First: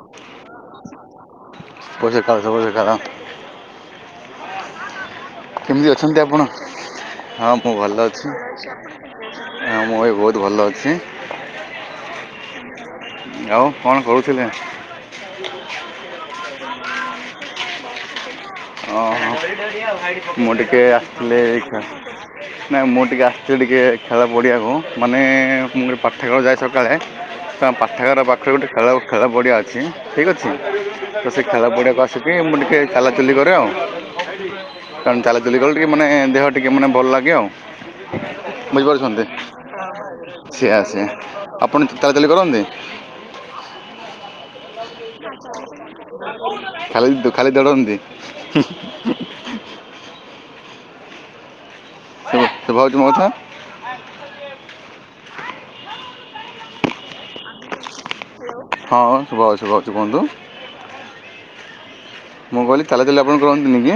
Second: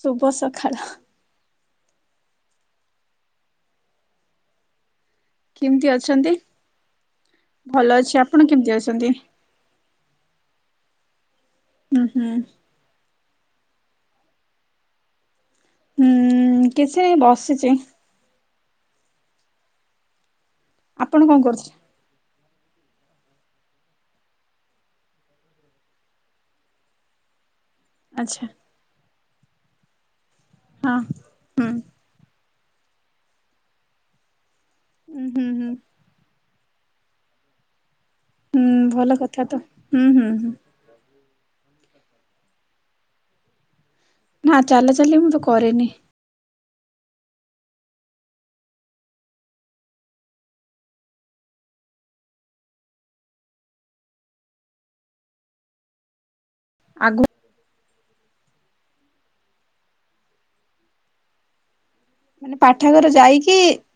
ଶୁଭ ସଖାଳ। [unintelligible] କେମିତି ଅଛନ୍ତି ଆପଣ? ହଁ ମୁଁ ଭଲ ଅଛି। ଆପଣ କେମିତି ଅଛନ୍ତି? ହଁ ମୁଁ ବି ବହୁତ ଭଲ ଅଛି। ହୁଁ ହୁଁ। ଆଉ କଣ କରୁଥିଲେ? ହୁଁ କିଛି ବସିଚି। ଓହୋ ମୁଁ ଟିକେ ଆପଣ ଆସିଥିଲି କଣ କରୁଥିଲେ? ଏକା ନାଇ ମୁଁ ଟିକେ ଆସିଥିଲି ଟିକେ ଖେଳ ପଡ଼ିଆ କୁ ମାନେ ମୁଁ ଖେଳ ଯାଏ ସକାଳେ ତା ପାଠାଗାର ଆଚ୍ଛା ପାଖରେ ଗୋଟେ ଖେଳ ଖେଳ ପଡ଼ିଆ ଅଛି ଠିକ୍ ଅଛି ହଁ ତ ସେ ଖେଳ ହୁଁ ସେଠି ମୁଁ ଟିକେ ଚାଲାଚୁଲି କରେ ଆଉ କାରଣ ହୁଁ ହୁଁ ଚାଲାଚୁଲି ହୁଁ କଲେ ଟିକେ ମାନେ ଦେହ ଟିକେ ମାନେ ଭଲ ଲାଗେ ଆଉ ହୁଁ ଭଲ ବୁଝିପାରୁଛନ୍ତି କଥା ତ ହୁଁ ହୁଁ ହୁଁ ସେଇଆ ସେଇଆ। ଆପଣ ଚାଲାଚାଲି କରନ୍ତି? ନା ଚାଲାଚାଲି ମୁଁ ତ କରେନି। ଖାଲି ଖାଲି ଦୌଡନ୍ତି। ସୁଭା ହଉଛି ମୋ କଥା? ଆଗୁ ହଁ ଶୁଭା ହଉଛି ଭଲସେ କୁହନ୍ତୁ? ମାନେ ମୁଁ କହିଲି ତାଲା ପାଠାଗାର ତାଲି ଆପଣ ଯାଇକି କରନ୍ତିନି କି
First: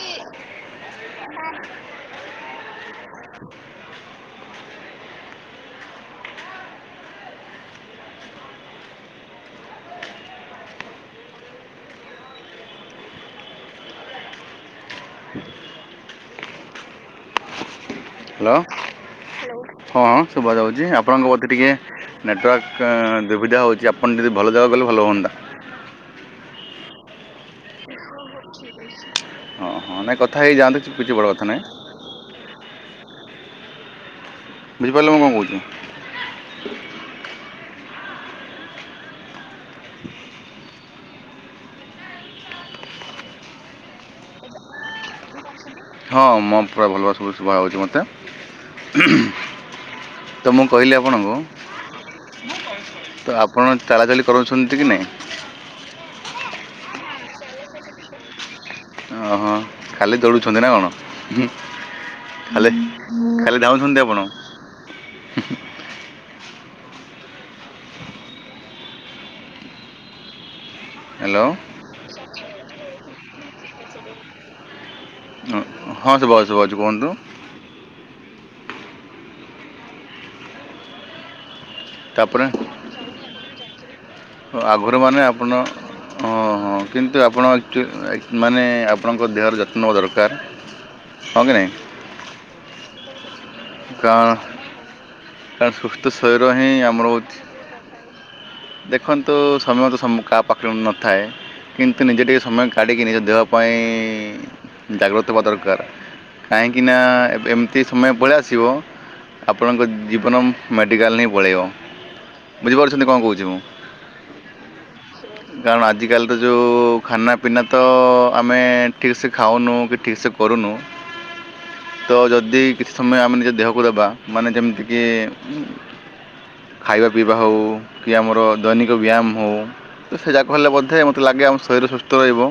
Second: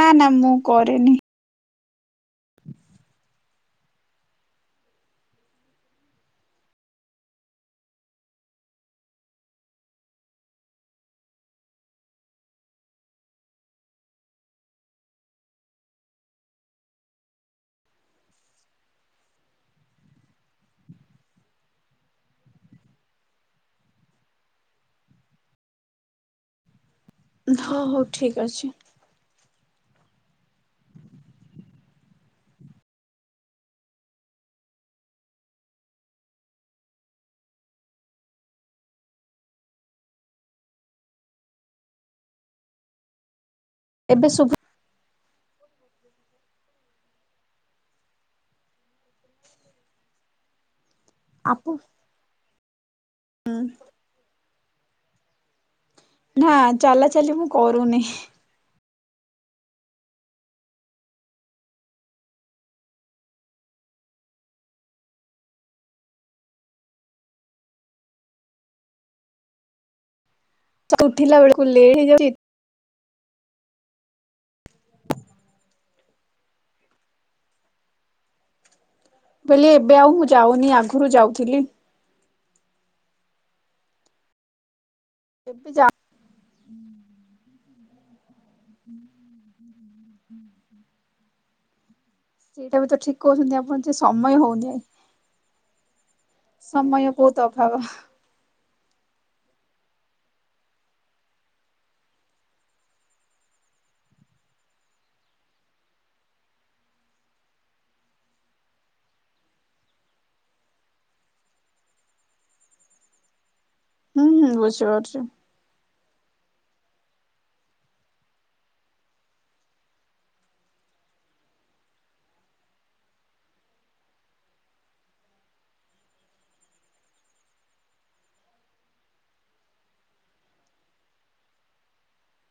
ନା ନା ମୁଁ କରେନି। [unintelligible] ହ୍ୟାଲୋ ହଁ ଶୁଭା ଯାଉଛି ଆପଣଙ୍କ ବୋଧେ ଟିକେ ନେଟୱାର୍କ ଦୁବିଧା ହେଉଛି ଆପଣ ଯଦି ଭଲ ଜାଗକୁ ଗଲେ ଭଲ ହୁଅନ୍ତା। ହଉ ହଉ ଠିକ ଅଛି। ହଁ ହଁ ନାଇଁ କଥା ହେଇଯାଆନ୍ତୁ କିଛି ବଡ଼ କଥା ନାହିଁ। ବୁଝି ପାରିଲେ ମୁଁ କଣ କହୁଚି। ଏବେ ସୁବ ହଁ ମୋ ପୁରା ଭଲ ଭ ସବୁ ଶୁଭା ହେଉଛି ମୋତେ ତ ମୁଁ କହିଲି ଆପଣଙ୍କୁ ଆପ ତ ଆପଣ ଚାଳାଚାଲି କରୁଛନ୍ତି କି ନାହିଁ ନା ଚାଲା ଚାଲି ମୁଁ କରୁନି ଓହଁ ଖାଲି ଦୌଡ଼ୁଛନ୍ତି ନା କଣ ଉ ଖାଲି ଖାଲି ଧାଁଉଛନ୍ତି ଆପଣ ତ ଉଠିଲା ହ୍ୟାଲୋ ବେଳକୁ ଲେଟ ହେଇଯାଉଛି। ହଁ ଶଭ ଶୁବାଜୁ କୁହନ୍ତୁ ବୋଲିଇ ଏବେ ଆଉ ମୁଁ ଯାଉନି ଆଗରୁ ଯାଉଥିଲି ତାପରେ ଅ ଆଗରୁମାନେ ଆପଣ ଏବେ ଯାଉ ଅ ହଁ କିନ୍ତୁ ଆପଣ ଆଚୁ ମାନେ ଆପଣଙ୍କ ଦେହର ଯତ୍ନ ନେବା ଦରକାର ହଁ କି ନାହିଁ ସେଇଟା ବି ତ ଠିକ୍ କହୁଛନ୍ତି ଆପ କାରଣ କଣ ସୁସ୍ଥ ଶରୀର ହିଁ ସମୟ ଆମର ହେଉଛି ବହୁତ ଅଭାବ ଦେଖନ୍ତୁ ସମୟ ତ ସମ କାହା ପାଖରେ ନଥାଏ କିନ୍ତୁ ନିଜେ ଟିକେ ସମୟ କାଢିକି ନିଜ ଦେହ ପାଇଁ ଜାଗ୍ରତ ହବା ଦରକାର କାହିଁକି ନା ଏବେ ଏମିତି ସମୟ ଭଳିଆ ଆସ ଥିବ ଆପଣଙ୍କ ଜୀବନ ମେଡ଼ିକାଲ ହିଁ ପଳାଇବ ବୁଝିପାରୁଛନ୍ତି କଣ କହୁଛି ମୁଁ ହୁଁ ହୁଁ ବୁଝିପାରୁଛୁ କାରଣ ଆଜିକାଲି ତ ଯେଉଁ ଖାନା ପିନା ତ ଆମେ ଠିକ ସେ ଖାଉନୁ କି ଠିକ୍ସେ କରୁନୁ [inaudible] ତ ଯଦି କିଛି ସମୟ ଆମେ ନିଜ ଦେହକୁ ଦେବା ମାନେ ଯେମିତିକି ଉ ଖାଇବା ପିଇବା ହେଉ କି ଆମର ଦୈନିକ ବ୍ୟାୟାମ ହେଉ ତ ସେ ଯାକ ହେଲେ ବୋଧେ ମୋତେ ଲାଗେ ଆମ ଶରୀର ସୁସ୍ଥ ରହିବ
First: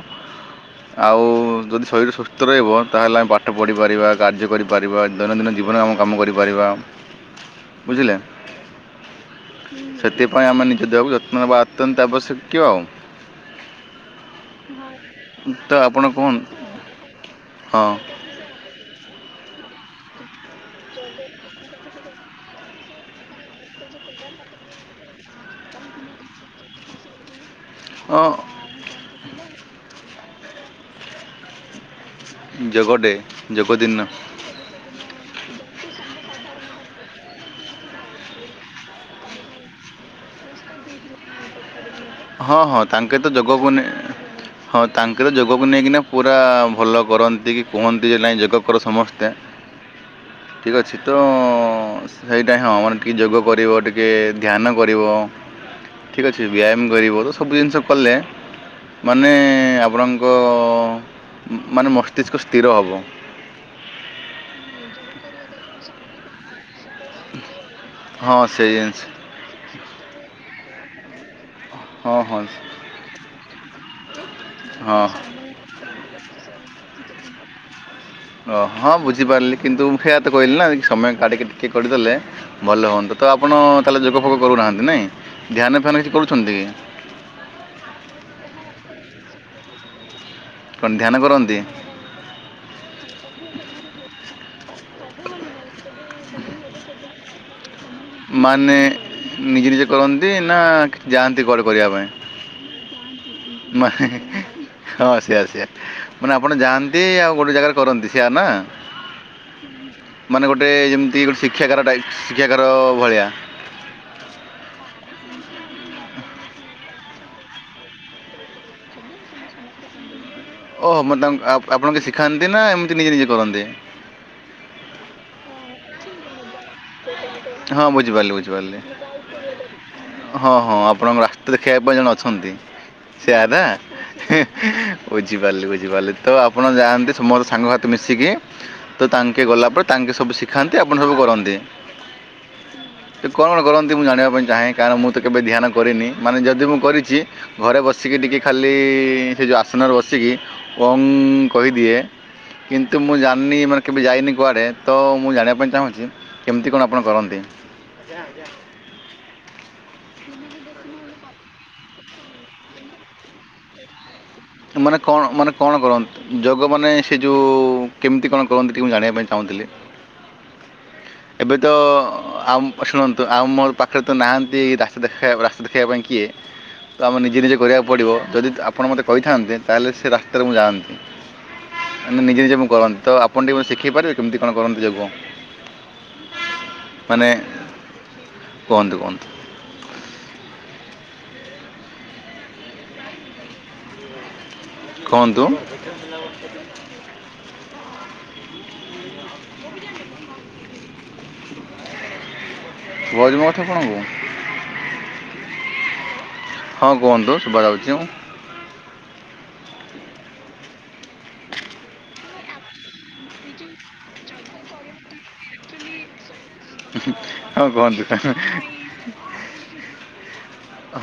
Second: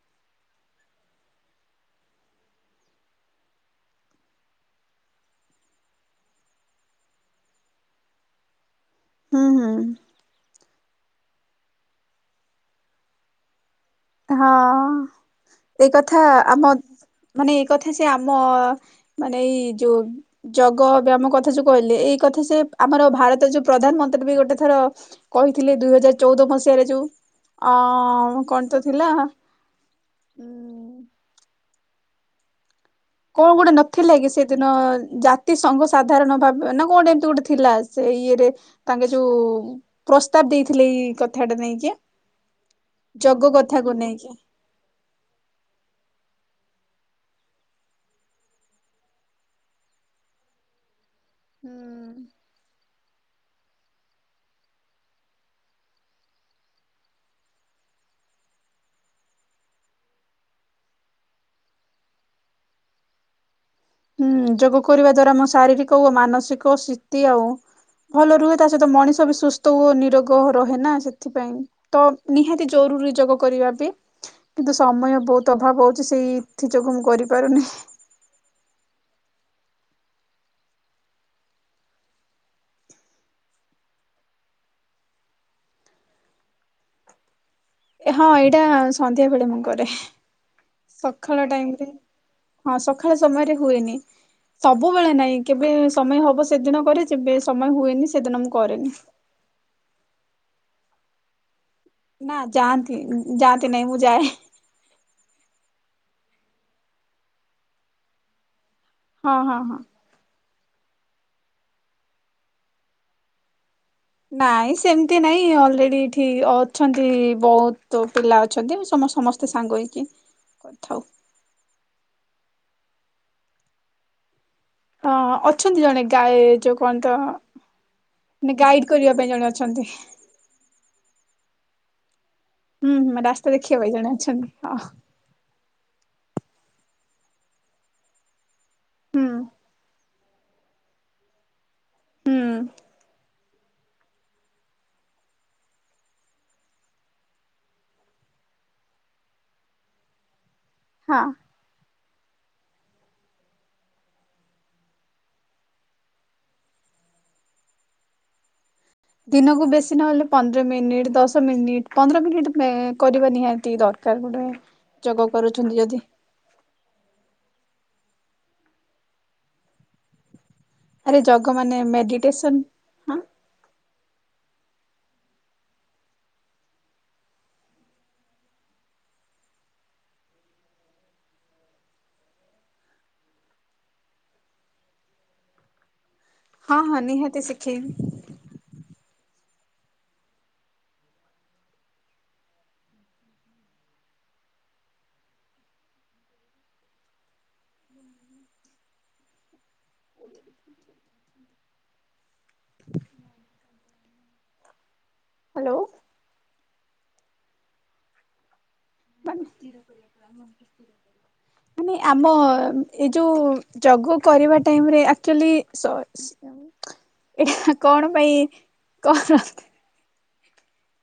ଆଉ ଯଦି ଶରୀର ସୁସ୍ଥ ରହିବ ତାହେଲେ ଆମେ ପାଠ ପଢ଼ିପାରିବା କାର୍ଯ୍ୟ କରିପାରିବା ଦୈନନ୍ଦିନ ଜୀବନରେ ଆମେ କାମ କରିପାରିବା ବୁଝିଲେ ହୁଁ ହୁଁ ସେଥିପାଇଁ ଆମେ ନିଜ ଦେହକୁ ଯତ୍ନବା ତନ୍ତାଆବଶ୍ୟକ ଆଉ ହଁ ତ ଏଇ ଆପଣ କଥା କ'ଣ ଆମ ମାନେ ଏଇ ହଁ କଥା ସେ ଆ ଆମ ମାନେ ଏଇ ଯୋଉ ଯୋଗ ବ୍ୟାଆମ କଥା ଯୋ କହିଲେ ଏଇ କଥା ସେ ଆମର ଭାରତର ଯୋଉ ପ୍ରଧାନମନ୍ତ୍ରୀ ବି ଗୋଟେ ଥର କହିଥିଲେ ଦୁଇ ହଜାର ଚଉଦ ମସିହାରେ ଯୋଉ ଆ ହଁ କଣ ତ ଥିଲା ଉ ଜୋଗଡ଼େ କଣ ଗୋଟେ ନଥିଲା କି ସେଦିନ ଯା ତି ସଂଘସଧାରଣ ଭାବେ ନା କଣଟ ଏମିତି ଗୋଟେ ଥିଲା ସେ ଇଏରେ ତାଙ୍କେ ଯୋଉ ପ୍ରସ୍ତାବ ଦେଇଥିଲେ ଏଇ କଥାଟା ନେଇକି ହଁ ହଁ ତାଙ୍କେ ତ ଯୋଗ ଯୋଗକୁନି କଥାକୁ ନେଇକି ହଁ ତାଙ୍କର ଯୋଗକୁ ନେଇକିନା ପୁରା ଭଲ କରନ୍ତି କି କୁହନ୍ତି ଯେ ନାଇ ଯୋଗ କର ସମସ୍ତେ [inaudible] ଠିକ ଅଛି ତ ହୁଁ ସେଇଟା ହଁ ମାନେ ଟିକେ ଯୋଗ କରିବ ଟିକେ ଧ୍ୟାନ କରିବ ଠିକ୍ ଅଛି ବ୍ୟାୟାମ ଗରିବ ତ ସବୁ ଜିନିଷ କଲେ ମାନେ ଆପଣଙ୍କ ମାନେ ମସ୍ତିଷ୍କ ସ୍ଥିର ହେବ ହୁଁ ଯୋଗ କରିବା ଦ୍ଵାରା ମୋ ଶାରୀରିକ ଓ ମାନସିକ ସି ତି ଆଉ ଭଲ ହଁ ରୁହେ ତା ସେଇ ସହିତ ଜିନିଷ ମଣିଷ ବି ସୁସ୍ଥ ହୁଅ ନିରୋଗ ରହେ ନା ସେଥିପାଇଁ ତ ହଁ ହଁ ନିହାତି ଜରୁରୀ ଯୋଗ କରିବା ବି କିନ୍ତୁ ହଁ ସମୟ ବହୁତ ତଭାବ ହେଉଛି ସେଇ ଏଥି ଯୋଗୁଁ ମୁଁ କରିପାରୁନି ଓ ହଁ ମୁ ବୁଝିପାରିଲି କିନ୍ତୁ ମୁଁ ସେଇୟା ତ କହିଲି ନା ସମୟ କାଢ଼ିକି ଟିକେ କରିଦେଲେ ଭଲ ହୁଅନ୍ତା ତ ଆପଣ ତାହେଲେ ଯୋଗ ଫୋଗ କରୁନାହାନ୍ତି ନାହିଁ ଧ୍ୟାନ ଫାନ କିଛି କରୁଛନ୍ତି? ହଁ ଏଇଟା ସନ୍ଧ୍ୟା ବେଳେ ମୁଁ କରେ କ'ଣ ଧ୍ୟାନ ସକାଳ କରନ୍ତି ଟାଇମରେ ହଁ ସକାଳ ସମୟରେ ହୁଏନି ସବୁବେଳେ ନାଇଁ କେବେ ସମୟ ହବ ସେଦିନ କରେ ଯେବେ ସମୟ ହୁଏନି ସେଦିନ ମୁଁ ମାନେ କରେନି। ନିଜେ ନିଜେ କରନ୍ତି ନା ଯାଆନ୍ତି କୁଆଡ଼େ କରିବା ପାଇଁ? ନା ଯାଆନ୍ତି ଯାଆନ୍ତି ନାହିଁ ମୁଁ ମାନେ ଯାଏ। ହଁ ସେୟା ସେୟା ମାନେ ଆପଣ ଯାଆନ୍ତି ଆଉ ଗୋଟେ ଜାଗାରେ କରନ୍ତି ସେୟା ନା। ହଁ ହଁ ହଁ। ମାନେ ଗୋଟେ ଯେମିତି ଗୋଟେ ଶିକ୍ଷାକାର ଶିକ୍ଷାକାର ଭଳିଆ। ନାଇଁ ସେମିତି ନାଇଁ ଅଲରେଡି ଏଠି ଅଛନ୍ତି ବହୁତ ପିଲା ଅଛନ୍ତି ସମ ସମସ୍ତେ ତ ସାଙ୍ଗ ହେଇକି ଓହ କରିଥାଉ। ମ ତା ଆପଣଙ୍କ ଶିଖାନ୍ତି ନା ଏମିତି ନିଜେ ନିଜେ କରନ୍ତି। ହଁ ଅଛନ୍ତି ଜଣେ ଗାଏ ଯୋଉ କଣ ତ ହଁ ବୁଝିପାରିଲି ମାନେ ବୁଝିପାରିଲି ଗାଇଡ କରିବା ପାଇଁ ଜଣେ ଅଛନ୍ତି। ହଁ ହଁ ଆପଣଙ୍କ ରାସ୍ତା ଦେଖେଇବା ପାଇଁ ଜଣେ ଅଛନ୍ତି ହୁଁ ହୁଁ ସେୟା ରାସ୍ତା ନା। ଦେଖିବା ପାଇଁ ଜଣେ ଅଛନ୍ତି ହଁ ବୁଝିପାରିଲି ବୁଝିପାରିଲି ତ ଆପଣ ଯାଆନ୍ତି ତୁମୋର ସାଙ୍ଗସାଥି ମିଶିକି ତ ହୁଁ। ତାଙ୍କେ ଗଲା ପରେ ତାଙ୍କେ ସବୁ ଶିଖାନ୍ତି ଆପଣ ସବୁ କରନ୍ତି। ହୁଁ। ସେ କଣ କଣ କରନ୍ତି ମୁଁ ଜାଣିବା ପାଇଁ ଚାହେଁ କାରଣ ମୁଁ ତ କେବେ ଧ୍ୟାନ କରିନି ମାନେ ଯଦି ମୁଁ କରିଛି ଘରେ ବସିକି ଟିକେ ଖାଲି ସେ ଯୋଉ ଆସନରେ ବସିକି ଓମ୍ ହଁ। କହିଦିଏ କିନ୍ତୁ ମୁଁ ଜାଣିନି ମାନେ କେବେ ଯାଇନି କୁଆଡ଼େ ତ ମୁଁ ଜାଣିବା ପାଇଁ ଚାହୁଁଛି। କେମିତି କଣ ଆପଣ କରନ୍ତି? ଆଜ୍ଞା ଆଜ୍ଞା। ଦିନକୁ ବେଶୀ ନହେଲେ ପନ୍ଦର ମିନିଟ ଦଶ ମିନିଟ ପନ୍ଦର ମିନିଟ୍ ମା କରିବା ନିହାତି ଦର ସରକାର ଗୋଟେ ଯୋଗ କରୁଛନ୍ତି ଯଦି। ଯୋଗମାନେ ସେ ଯୋଉ କେମିତି କଣ କରନ୍ତି ଟିକେ ମୁଁ ଜାଣିବା ପାଇଁ ଚାହୁଁଥିଲି? ଆରେ ଜଗ ଏବେ ତ ମାନେ ମେଡିଟେସନ ଆମ ହଁ ଶୁଣନ୍ତୁ ଆଉ ମୋ ପାଖରେ ତ ନାହାନ୍ତି ରାସ୍ତା ଦେଖାଇବା ରାସ୍ତା ଦେଖେଇବା ପାଇଁ କିଏ ତ ଆମେ ନିଜେ ନିଜେ କରିବାକୁ ପଡ଼ିବ ଯଦି ଆପଣ ମୋତେ କହିଥାନ୍ତେ ତା ହେଲେ ସେ ରାସ୍ତାରେ ମୁଁ ଯାଆନ୍ତି। ମାନ ନିଜେ ନିଜେ ମୁଁ କରନ୍ତି ତ ଆପଣ ଟିକେ ମୋତେ ଶିଖେଇ ପାରିବେ କେମିତି କଣ କରନ୍ତି ଯୋଗ? ହଁ ହଁ ମାନେ ନିହାତି ଶିଖେଇବି। କୁହନ୍ତୁ କୁହନ୍ତୁ। କୁହନ୍ତୁ? ସୁବା ଯାଉଚି ମୋ କଥା ଆପଣଙ୍କୁ? ହ୍ୟାଲୋ ହଁ କୁହନ୍ତୁ ଶୁଭା ଯାଉଛି [inaudible] [inaudible] ମାନେ ଆମ ଏଇ ଯୋଉ ଯୋଗ କରିବା ଟାଇମରେ ଆକଚୁଆଲି ସର୍ ହଁ ଏ କୁହନ୍ତୁ କଣ ପାଇଁ କଣ [unintelligible]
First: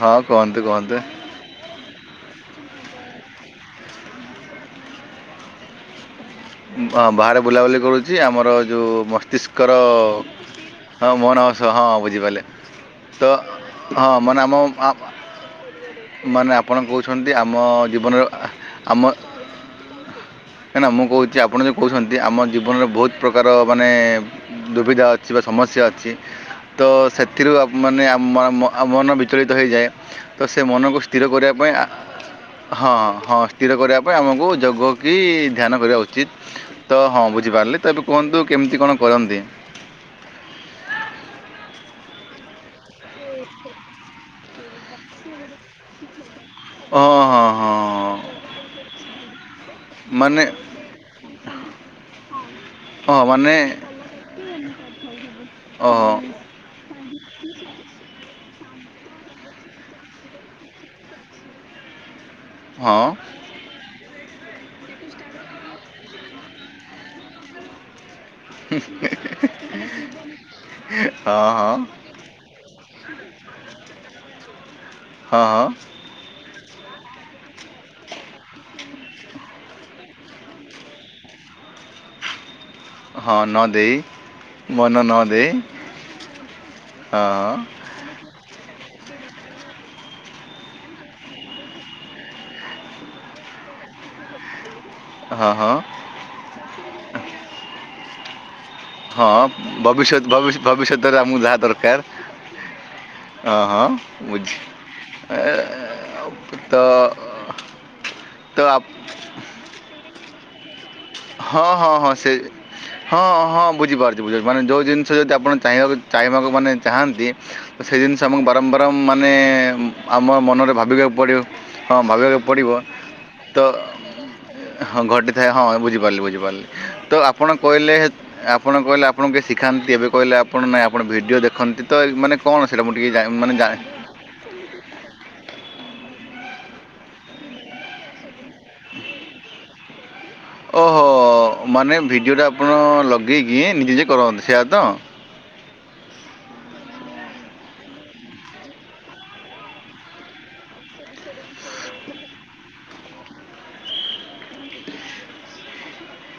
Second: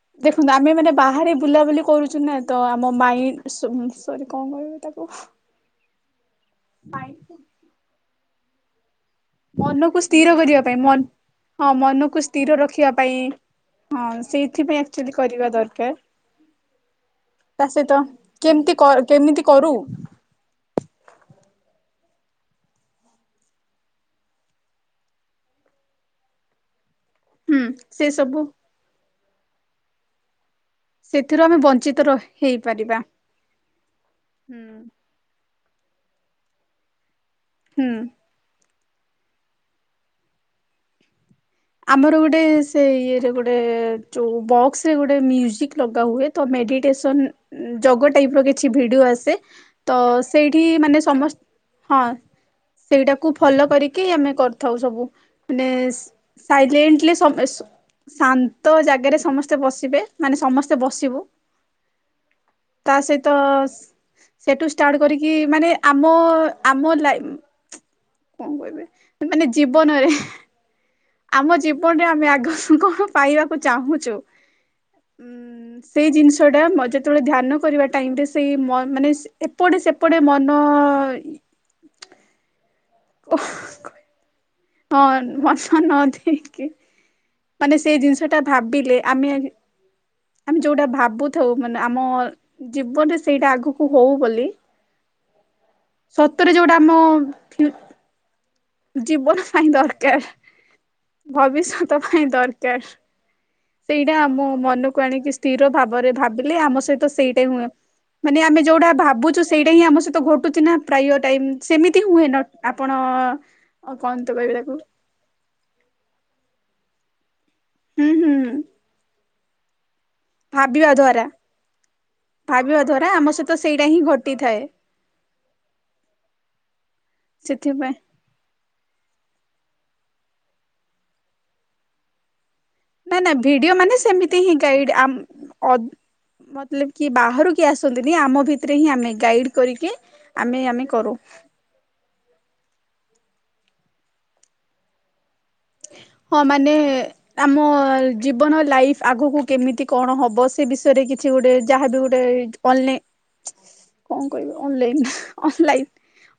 ହଁ ଦେଖନ୍ତୁ କୁହନ୍ତୁ ଆମେ ମାନେ କୁହନ୍ତୁ ହଁ ବାହାରେ ବୁଲାବୁଲି କରୁଛୁ ନା। ତ ଆମ ମାଇ ଉ ସ ସରି କଣ କହିବି ତାକୁ। ହଁ, ବାହାରେ ବୁଲାବୁଲି କରୁଛି ଆମର ଯୋଉ ମ ମନକୁ ସ୍ଥିର କରିବା ପାଇଁ ମୋହନ ମନ ହଁ ମନକୁ ବୁଝିପାରିଲେ ସ୍ଥିର ରଖିବା ପାଇଁ। ତ ହଁ, ମାନେ ସେଇଥିପାଇଁ ଆମ ଆକଚୁଆଲି କରିବା ଦରକାର। ମାନେ ଆପଣ କହୁଛନ୍ତି ଆମ ତା ସହିତ ଜୀବନର ଆ କେମିତି ଆମ କେମିତି କରୁ କା ନା ମୁଁ କହୁଛି ଆପଣ କହୁଛନ୍ତି ଆମ ଜୀବନରେ ବହୁତ ପ୍ରକାର ମାନେ ଦୁବିଧା ଅଛି ବା ସମସ୍ୟା ଅଛି ତ ସେତ୍ ଏଥିରୁ ହୁଁ ଆ ମାନେ ସେ ଆମ ସବୁ ମନ ବିଚଳିତ ହେଇଯାଏ। ତ ସେ ମନକୁ ସ୍ଥିର ସେଥିରୁ କରିବା ଆମେ ପାଇଁ ଆ ବଞ୍ଚିତ ର ହଁ ହେଇପାରିବା। ହଁ ସ୍ଥିର କରିବା ପାଇଁ ଆମକୁ ଯୋଗ ହୁଁ। କି ଧ୍ୟାନ କରିବା ଉଚିତ୍ ତ ହଁ ବୁଝିପାରିଲେ ହୁଁ। ତ ଏବେ କୁହନ୍ତୁ କେମିତି କଣ କରନ୍ତି? ଆମର ଗୋଟେ ସେ ଇଏରେ ଗୋଟେ ଯୋଉ ବକ୍ସ ରେ ଗୋଟେ ମ୍ୟୁଜିକ ଲଗା ହୁଏ ତ ମେଡିଟ୍ ହଁ ଟେସନ୍ ହଁ ହଁ ହଁ ଯୋଗ ଟାଇପ ର କିଛି ଭିଡିଓ ଆସେ ତ ମାନେ ସେଇଠି ମାନେ ସମସ୍ତ୍ ହଁ ହଁ ସେଇଟାକୁ ମାନେ ଫଲୋ କରିକି ଆମେ କରିଥାଉ ସବୁ ମାନେ ଓହୋ ସ୍ ସାଇଲେଣ୍ଟଲି ସମେ ସୁ ଶାନ୍ତ ଜାଗାରେ ସମସ୍ତେ ବସିବେ ମାନେ ସମସ୍ତେ ବସିବୁ। ତା ହଁ ସହିତ ଅସ୍ ସେଠୁ ଷ୍ଟାର୍ଟ କରିକି ମାନେ ଆମ ଆମ ଲାଇନ୍ କଣ କହିବେ ମାନେ ଜୀବନରେ ହଁ ଆମ ହଁ ଜୀବନରେ ଆମେ ଆଗକୁ [unintelligible] କଣ ପାଇବାକୁ ଚାହୁଁଛୁ? ହଁଅ। ଉଁ ସେଇ ଜିନିଷଟା ମ ଯେତେବେଳେ ଧ୍ୟାନ କରିବା ଟାଇମରେ ସେଇ ମ ମାନେ ସେ ଏପଟେ ସେପଟେ ମନ ହଁ, ନ ଦେଇ ହଁ, ମନ ନ ଦେଇ ମଷ ନଦେଇକି ହଁ। ସେଇ ଜିନିଷ ଟା ଭାବିଲେ ଆମେ ଆମେ ଯୋଉଟା ଭାବୁଥାଉ ମାନେ ଆମ ଜୀବନରେ ସେଇଟା ଆଗକୁ ହଉ ବୋଲି। ହଁ-ହଁ। ସତରେ ଯଉଟା ଆମ ଜୀବନ ହଁ ପାଇଁ ଦରକାର, ଭବିଷ୍ୟତ ଭବିଷ୍ୟ ଭବିଷ୍ୟତରେ ଆମକୁ ଯାହା ଭବିଷ୍ୟତ ଦରକାର ପାଇଁ ଦରକାର। ହଁ ହଁ ସେଇଟା ଆମ ବୁଝି ମନକୁ ଆଣିକି ଏ, ସ୍ଥିର ଭାବରେ ଭାବିଲେ ତ ଆମ ସହିତ ସେଇଟା ହୁଏ। ମାନେ ତ ଆମେ ଯଉଟା ଆପ- ଭାବୁଚୁ ସେଇଟା ହି ଆମ ସହିତ ଘଟୁ ନା ପ୍ରାୟ ଟାଇମ ହଁ ହଁ ସେମିତି ହଁ ହୁଏ ସେ ଆପଣ ହଁ ହଁ ଆଉ କଣ ବୁଝିପାରୁଛି ତ ବୁଝଛି କହିବି ମାନେ ତାକୁ ଯେଉଁ ଜିନିଷ ଯଦି ଆପଣ ଚାହିଁବାକୁ ଚାହିଁବାକୁ ମାନେ ଚାହାନ୍ତି ସେଇ ହୁଁ ଜିନିଷ ହୁଁ ଆମକୁ ବାରମ୍ବାରମ୍ ମାନେ ଆମ ମନରେ ଭାବିବା ଭାବିବାକୁ ଦ୍ଵାରା ପଡିବ। ହଁ ଭାବିବାକୁ ପଡିବ ଭାବିବା ଦ୍ଵାରା ଆମ ସହିତ ତ ସେଇଟା ହିଁ ଘଟିଥାଏ। ହଁ ଘଟି ଥାଏ ହଁ ବୁଝ ପାରିଲି-ବୁଝିପାରିଲି ତ ଆପଣ ସେଥିପାଇଁ କହିଲେ ଆପଣ କହିଲେ ଆପଣ କେ ଶିଖାନ୍ତି ଏବେ କହିଲେ ଆପଣ ନାହିଁ ଆପଣ ଭିଡ଼ିଓ ଦେଖନ୍ତି ତ ମାନେ କଣ ସେଟା ମୁଁ ଟିକେ ଜାଣେ ମାନେ ଜଣେ ତି ହିଁ ଗାଇଡ ଆମ [unintelligible] ବାହାର କିଏ ଆସନ୍ତିନି ଆମ ଭିତ ଥିରେ ହିଁ ଆମେ ଗାଇଡ କରିକି ଆମେ ଆମେ ଓହୋ କରୁ। ମାନେ ଭିଡ଼ିଓଟା ଆପଣ ଲଗେଇକି ନିଜ ନିଜେ କରନ୍ତି ସେଇୟା ତ? ହଁ, ମାନେ ଆମ ଜୀବନ ଲାଇଫ ଆଗକୁ କେମିତି କଣ ହବ ସେ ବିଷୟରେ କିଛି ଗୋଟେ ଯାହାବି ଗୋଟେ ଅନଲାଇନ କଣ କହିବି ଅନଲାଇନ୍ ଅନଲାଇନ୍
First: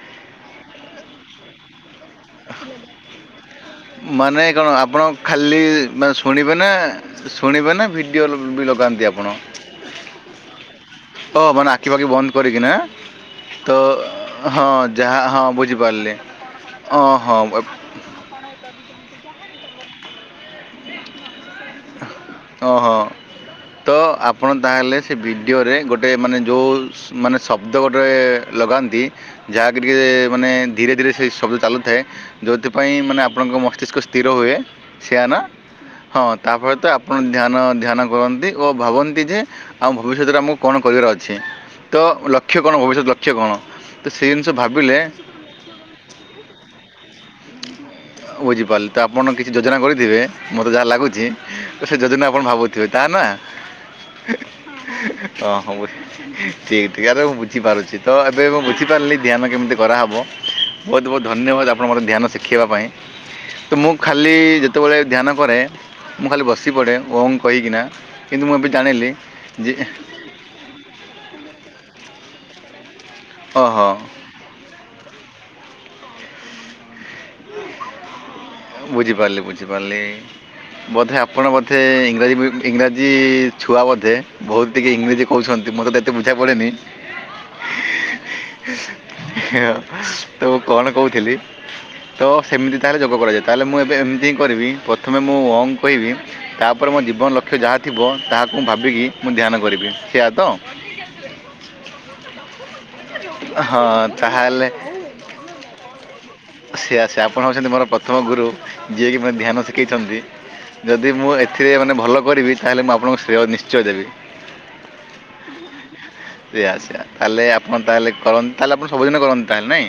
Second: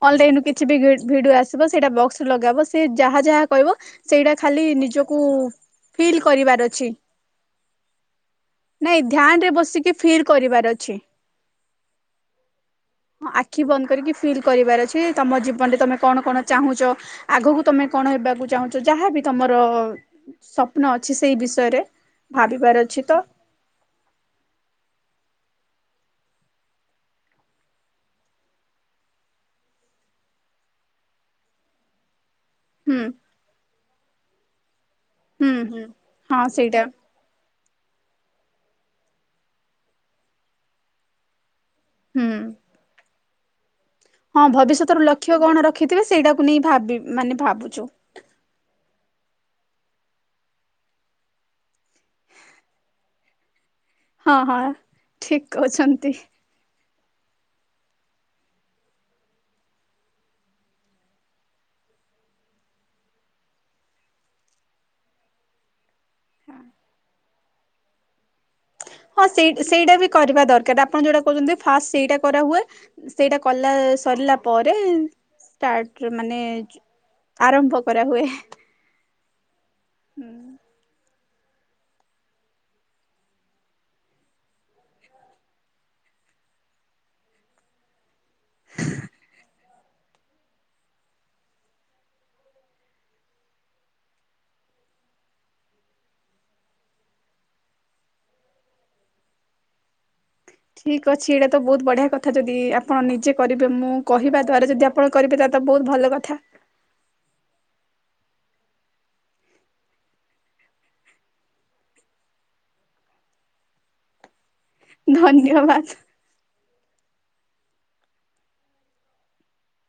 ଅନଲାଇନ ରୁ କିଛି ବି ଭିଡିଓ ଆସିବ ସେଇଟା ବକ୍ସରେ ଲଗା ହବ ସେ ଯାହା ଯାହା କହିବ ସେଇଟା ମାନେ ଖାଲି କ'ଣ ଆପଣ ନିଜକୁ ଖାଲି ମାନେ ଫିଲ୍ ଶୁଣିବେ ନା କରିବାର ଅଛି। ଶୁଣିବେ ନା ଭିଡ଼ିଓ ବି ଲଗାନ୍ତି ନାଇଁ ଆପଣ ଧ୍ୟାନ ରେ ବସିକି ଫିଲ୍ କରିବାର ଅଛି। ଓ ମାନେ ଆଖି ପାଖି ବନ୍ଦ କରିକିନାଁ। ହଁ ଆଖି ବନ୍ଦ କରିକି ଫିଲ୍ କରିବାର ଅଛି ତମ ହଁ ଜୀବନରେ ତମେ ବୁଝିପାରିଲି କଣ କଣ ଚାହୁଁଛ? ଓ ହଁ ଆଗକୁ ତମେ କଣ ହେବାକୁ ଚାହୁଁଛ ଯାହାବି ତମର ସ୍ୱପ୍ନ ଅଛି ସେଇ ବିଷୟରେ ଓ ଭାବିବାର ହୋ ଅଛି ତ ତ ଆପଣ ତାହେଲେ ସେ ଭିଡ଼ିଓରେ ଗୋଟେ ମାନେ ଯୋଉ ମାନେ ଶବ୍ଦ ଗୋଟେ ଲଗାନ୍ତି। ଯାହାକି ଟିକେ ମାନେ ଧୀରେ ଧୀରେ ସେଇ ଶବ୍ଦ ଚାଲୁଥାଏ। ଯୋଉଥିପାଇଁ ହୁଁ ମାନେ ଆପଣଙ୍କ ମସ୍ତିଷ୍କ ସ୍ଥିର ହୁଏ ସେୟା ନା ହୁଁ ହୁଁ ହଁ ତା ସେଇଟା ଫଳତ ଆପ ଆପଣ ଧ୍ୟାନ-ଧ୍ୟାନ କରନ୍ତି ଓ ଭାବନ୍ତି ଯେ ଆମ ଭବିଷ୍ୟତରେ ଆମକୁ କଣ କରିବାର ଅଛି। ତ ହୁଁ ଲକ୍ଷ୍ୟ କଣ? ଭବିଷ୍ୟତ ଲକ୍ଷ୍ୟ କଣ? ତ ସେଇ ହଁ ଜିନିଷ ଭବିଷ୍ୟତ ଭାବିଲେ ର ଲକ୍ଷ୍ୟ କଣ ରଖିଥିବେ ସେଇଟାକୁ ନେଇ ଭାବି ମାନେ ଭାବୁଛୁ ବୁଝିପାରିଲି ତ ଆପଣ କିଛି ଯୋଜନା କରିଥିବେ ମୋତେ ଯାହା ଲାଗୁଛି। ତ ସେ ଯଦିନ ଆପଣ ଭାବୁଥିବେ, ତା ନା ହଁ, ହଁ ହଁ ଠିକ ହ, ବୁ କହୁଛନ୍ତି। ଠିକ୍-ଠିକ୍ ଆରେ ମୁଁ ବୁଝିପାରୁଛି। ତ ଏବେ ମୁଁ ବୁଝିପାରିଲି, ଧ୍ୟାନ କେମିତି କରାହବ? ବହୁତ-ବହୁତ ଧନ୍ୟବାଦ! ଆପଣ ମୋତେ ଧ୍ୟାନ ଶିଖେଇବା ପାଇଁ। ତ ମୁଁ ଖାଲି-ଇ ଯେତେବେଳେ ଧ୍ୟାନ କରେ, ମୁଁ ଖାଲି ବସି ପଡ଼େ ଓଁ କହିକିନା। କିନ୍ତୁ, ମୁଁ ଏବେ ଜାଣିଲି। ହଁ, ସେଇ ଯେ ସେଇଟା ବି କରିବା ଦରକାର! ଆପଣ ଯୋଉଟା କହୁଛନ୍ତି, ଫାଷ୍ ସେଇଟା କରାହୁଏ। ସେଇଟା ଓହ କଲା-ଆ ସରିଲା ପ୍ ପରେ ଷ୍ଟାର୍ଟ, ମାନେ ଆରମ୍ଭ କରାହୁଏ। ହଁ, ବୁଝିପାରିଲି, ବୁଝିପାରିଲି। ବୋଧେ, ଆପଣ ବୋଧେ! ଇଂରାଜୀ ବି ଇଂରାଜୀ-ଇ ଛୁଆ ବୋଧେ, ବହୁତ ଟିକେ ଇଂରେଜୀ କହୁଛନ୍ତି, ମତ ତ ଏତେ ବୁଝା ପଡ଼େନି। [inaudible] ତ କଣ କହୁଥିଲି? ତ ସେମିତି ତାହେଲେ ଯୋଗ କରାଯାଏ। ତାହେଲେ ମୁଁ ଏବେ ଏମିତି ହିଁ କରିବି, ପ୍ରଥମେ ମୁଁ ଓଙ୍ଗ୍ କହିବି। ତା'ପରେ ମୋ ଜୀବନ ଲକ୍ଷ୍ୟ ଯାହା ଥିବ, ତାହାକୁ ମୁଁ ଭାବିକି ମୁଁ ଧ୍ୟାନ କରିବି। ସେଇଆ ତ? ଠିକ୍ ଅଛି ଏଇଟା ତ ବହୁତ ବଢିଆ କଥା। ଯଦି ଆପଣ ନିଜେ କରିବେ, ହଁ ମୁଁ କହିବା ତାହେଲେ ଦ୍ଵାରା ଯଦି ଆପ୍ ଆପଣ କରିବେ, ତା ତ ବହୁତ ଭଲ କଥା। ସେଆ, ସେଆ, ଆପଣ ହଉଛନ୍ତି ମୋର ପ୍ରଥମ ଗୁରୁ। ଯିଏକି ମାନେ ଧ୍ୟାନ ଶିଖେଇଛନ୍ତି। ଯଦି ମୁଁ ଏଥିରେ ମାନେ ଭଲ କରିବି! ତାହେଲେ ମୁଁ ଆପଣଙ୍କ ଶ୍ରେୟ ନିଶ୍ଚୟ ଦେବି। ଧନ୍ୟ-ଅ-ଅ-ଅ-ବାଦ। ସେଆ, ସେଆ, ତାହେଲେ, ଆପଣ ତାହେଲେ କରନ୍ତି, ତାହେଲେ ଆପଣ ସବୁଦିନ କରନ୍ତି, ତାହେଲେ ନାଇଁ?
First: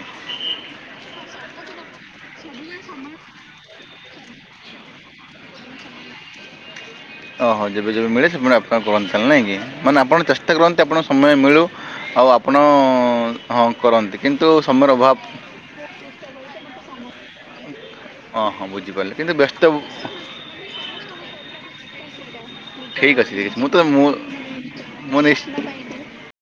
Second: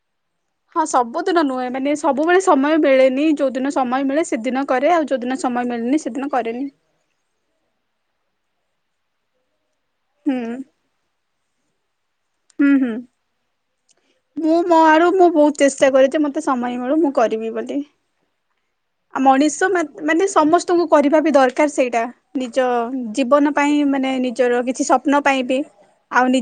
ହଁ, ସବୁଦିନ ନୁହେଁ, ମାନେ ସବୁବେଳେ ସମୟ ମିଳେନି। ଯୋଉ ଦିନ ସମୟ ମିଳେ, ସେଦିନ କରେ। ଆଉ, ଯଉଦିନ ସମୟ ମିଳିନି, ସେଦିନ କରେନି। ଓହୋ! ଯେବେ ଯେବେ ମିଳେ, ସେବେଳେ ଆପଣ କରନ୍ତି, ତାଲେ ନାଇଁ କି? ମାନେ ଆପଣ ହୁଁ ଚେଷ୍ଟା କରନ୍ତି, ଆପଣ ସମୟ ମିଳୁ। ଆଉ, ଆପଣ ହୁଁ ହୁଁ ହଁ କରନ୍ତି। କିନ୍ତୁ ମୁଁ ମୋ ସମୟର ଆଡୁ ମୁଁ ଅଭାବ ବହୁତ ଚେଷ୍ଟା କରେ ଯେ ମତେ ସମୟ ମିଳୁ, ମୁଁ କରିବି ବୋଲି। ହଁ ହଁ ବୁଝିପାରିଲି କିନ୍ତୁ ବ୍ୟସ୍ତ ମଣିଷ ମାତ୍ ମାନେ, ସମସ୍ତଙ୍କୁ କରିବା ବି ଦରକାର ସେଇଟା। ନିଜ ଠିକ୍ ଅଛି ଠିକ୍ ଜୀବନ ଅଛି ମୁଁ ତ ପାଇଁ ମୁଁ ମାନେ, ନିଜର କିଛି ମୁଁ ସ୍ୱପ୍ନ ପାଇଁ ନିଶ୍ଚ ବି। ଆଉ ନି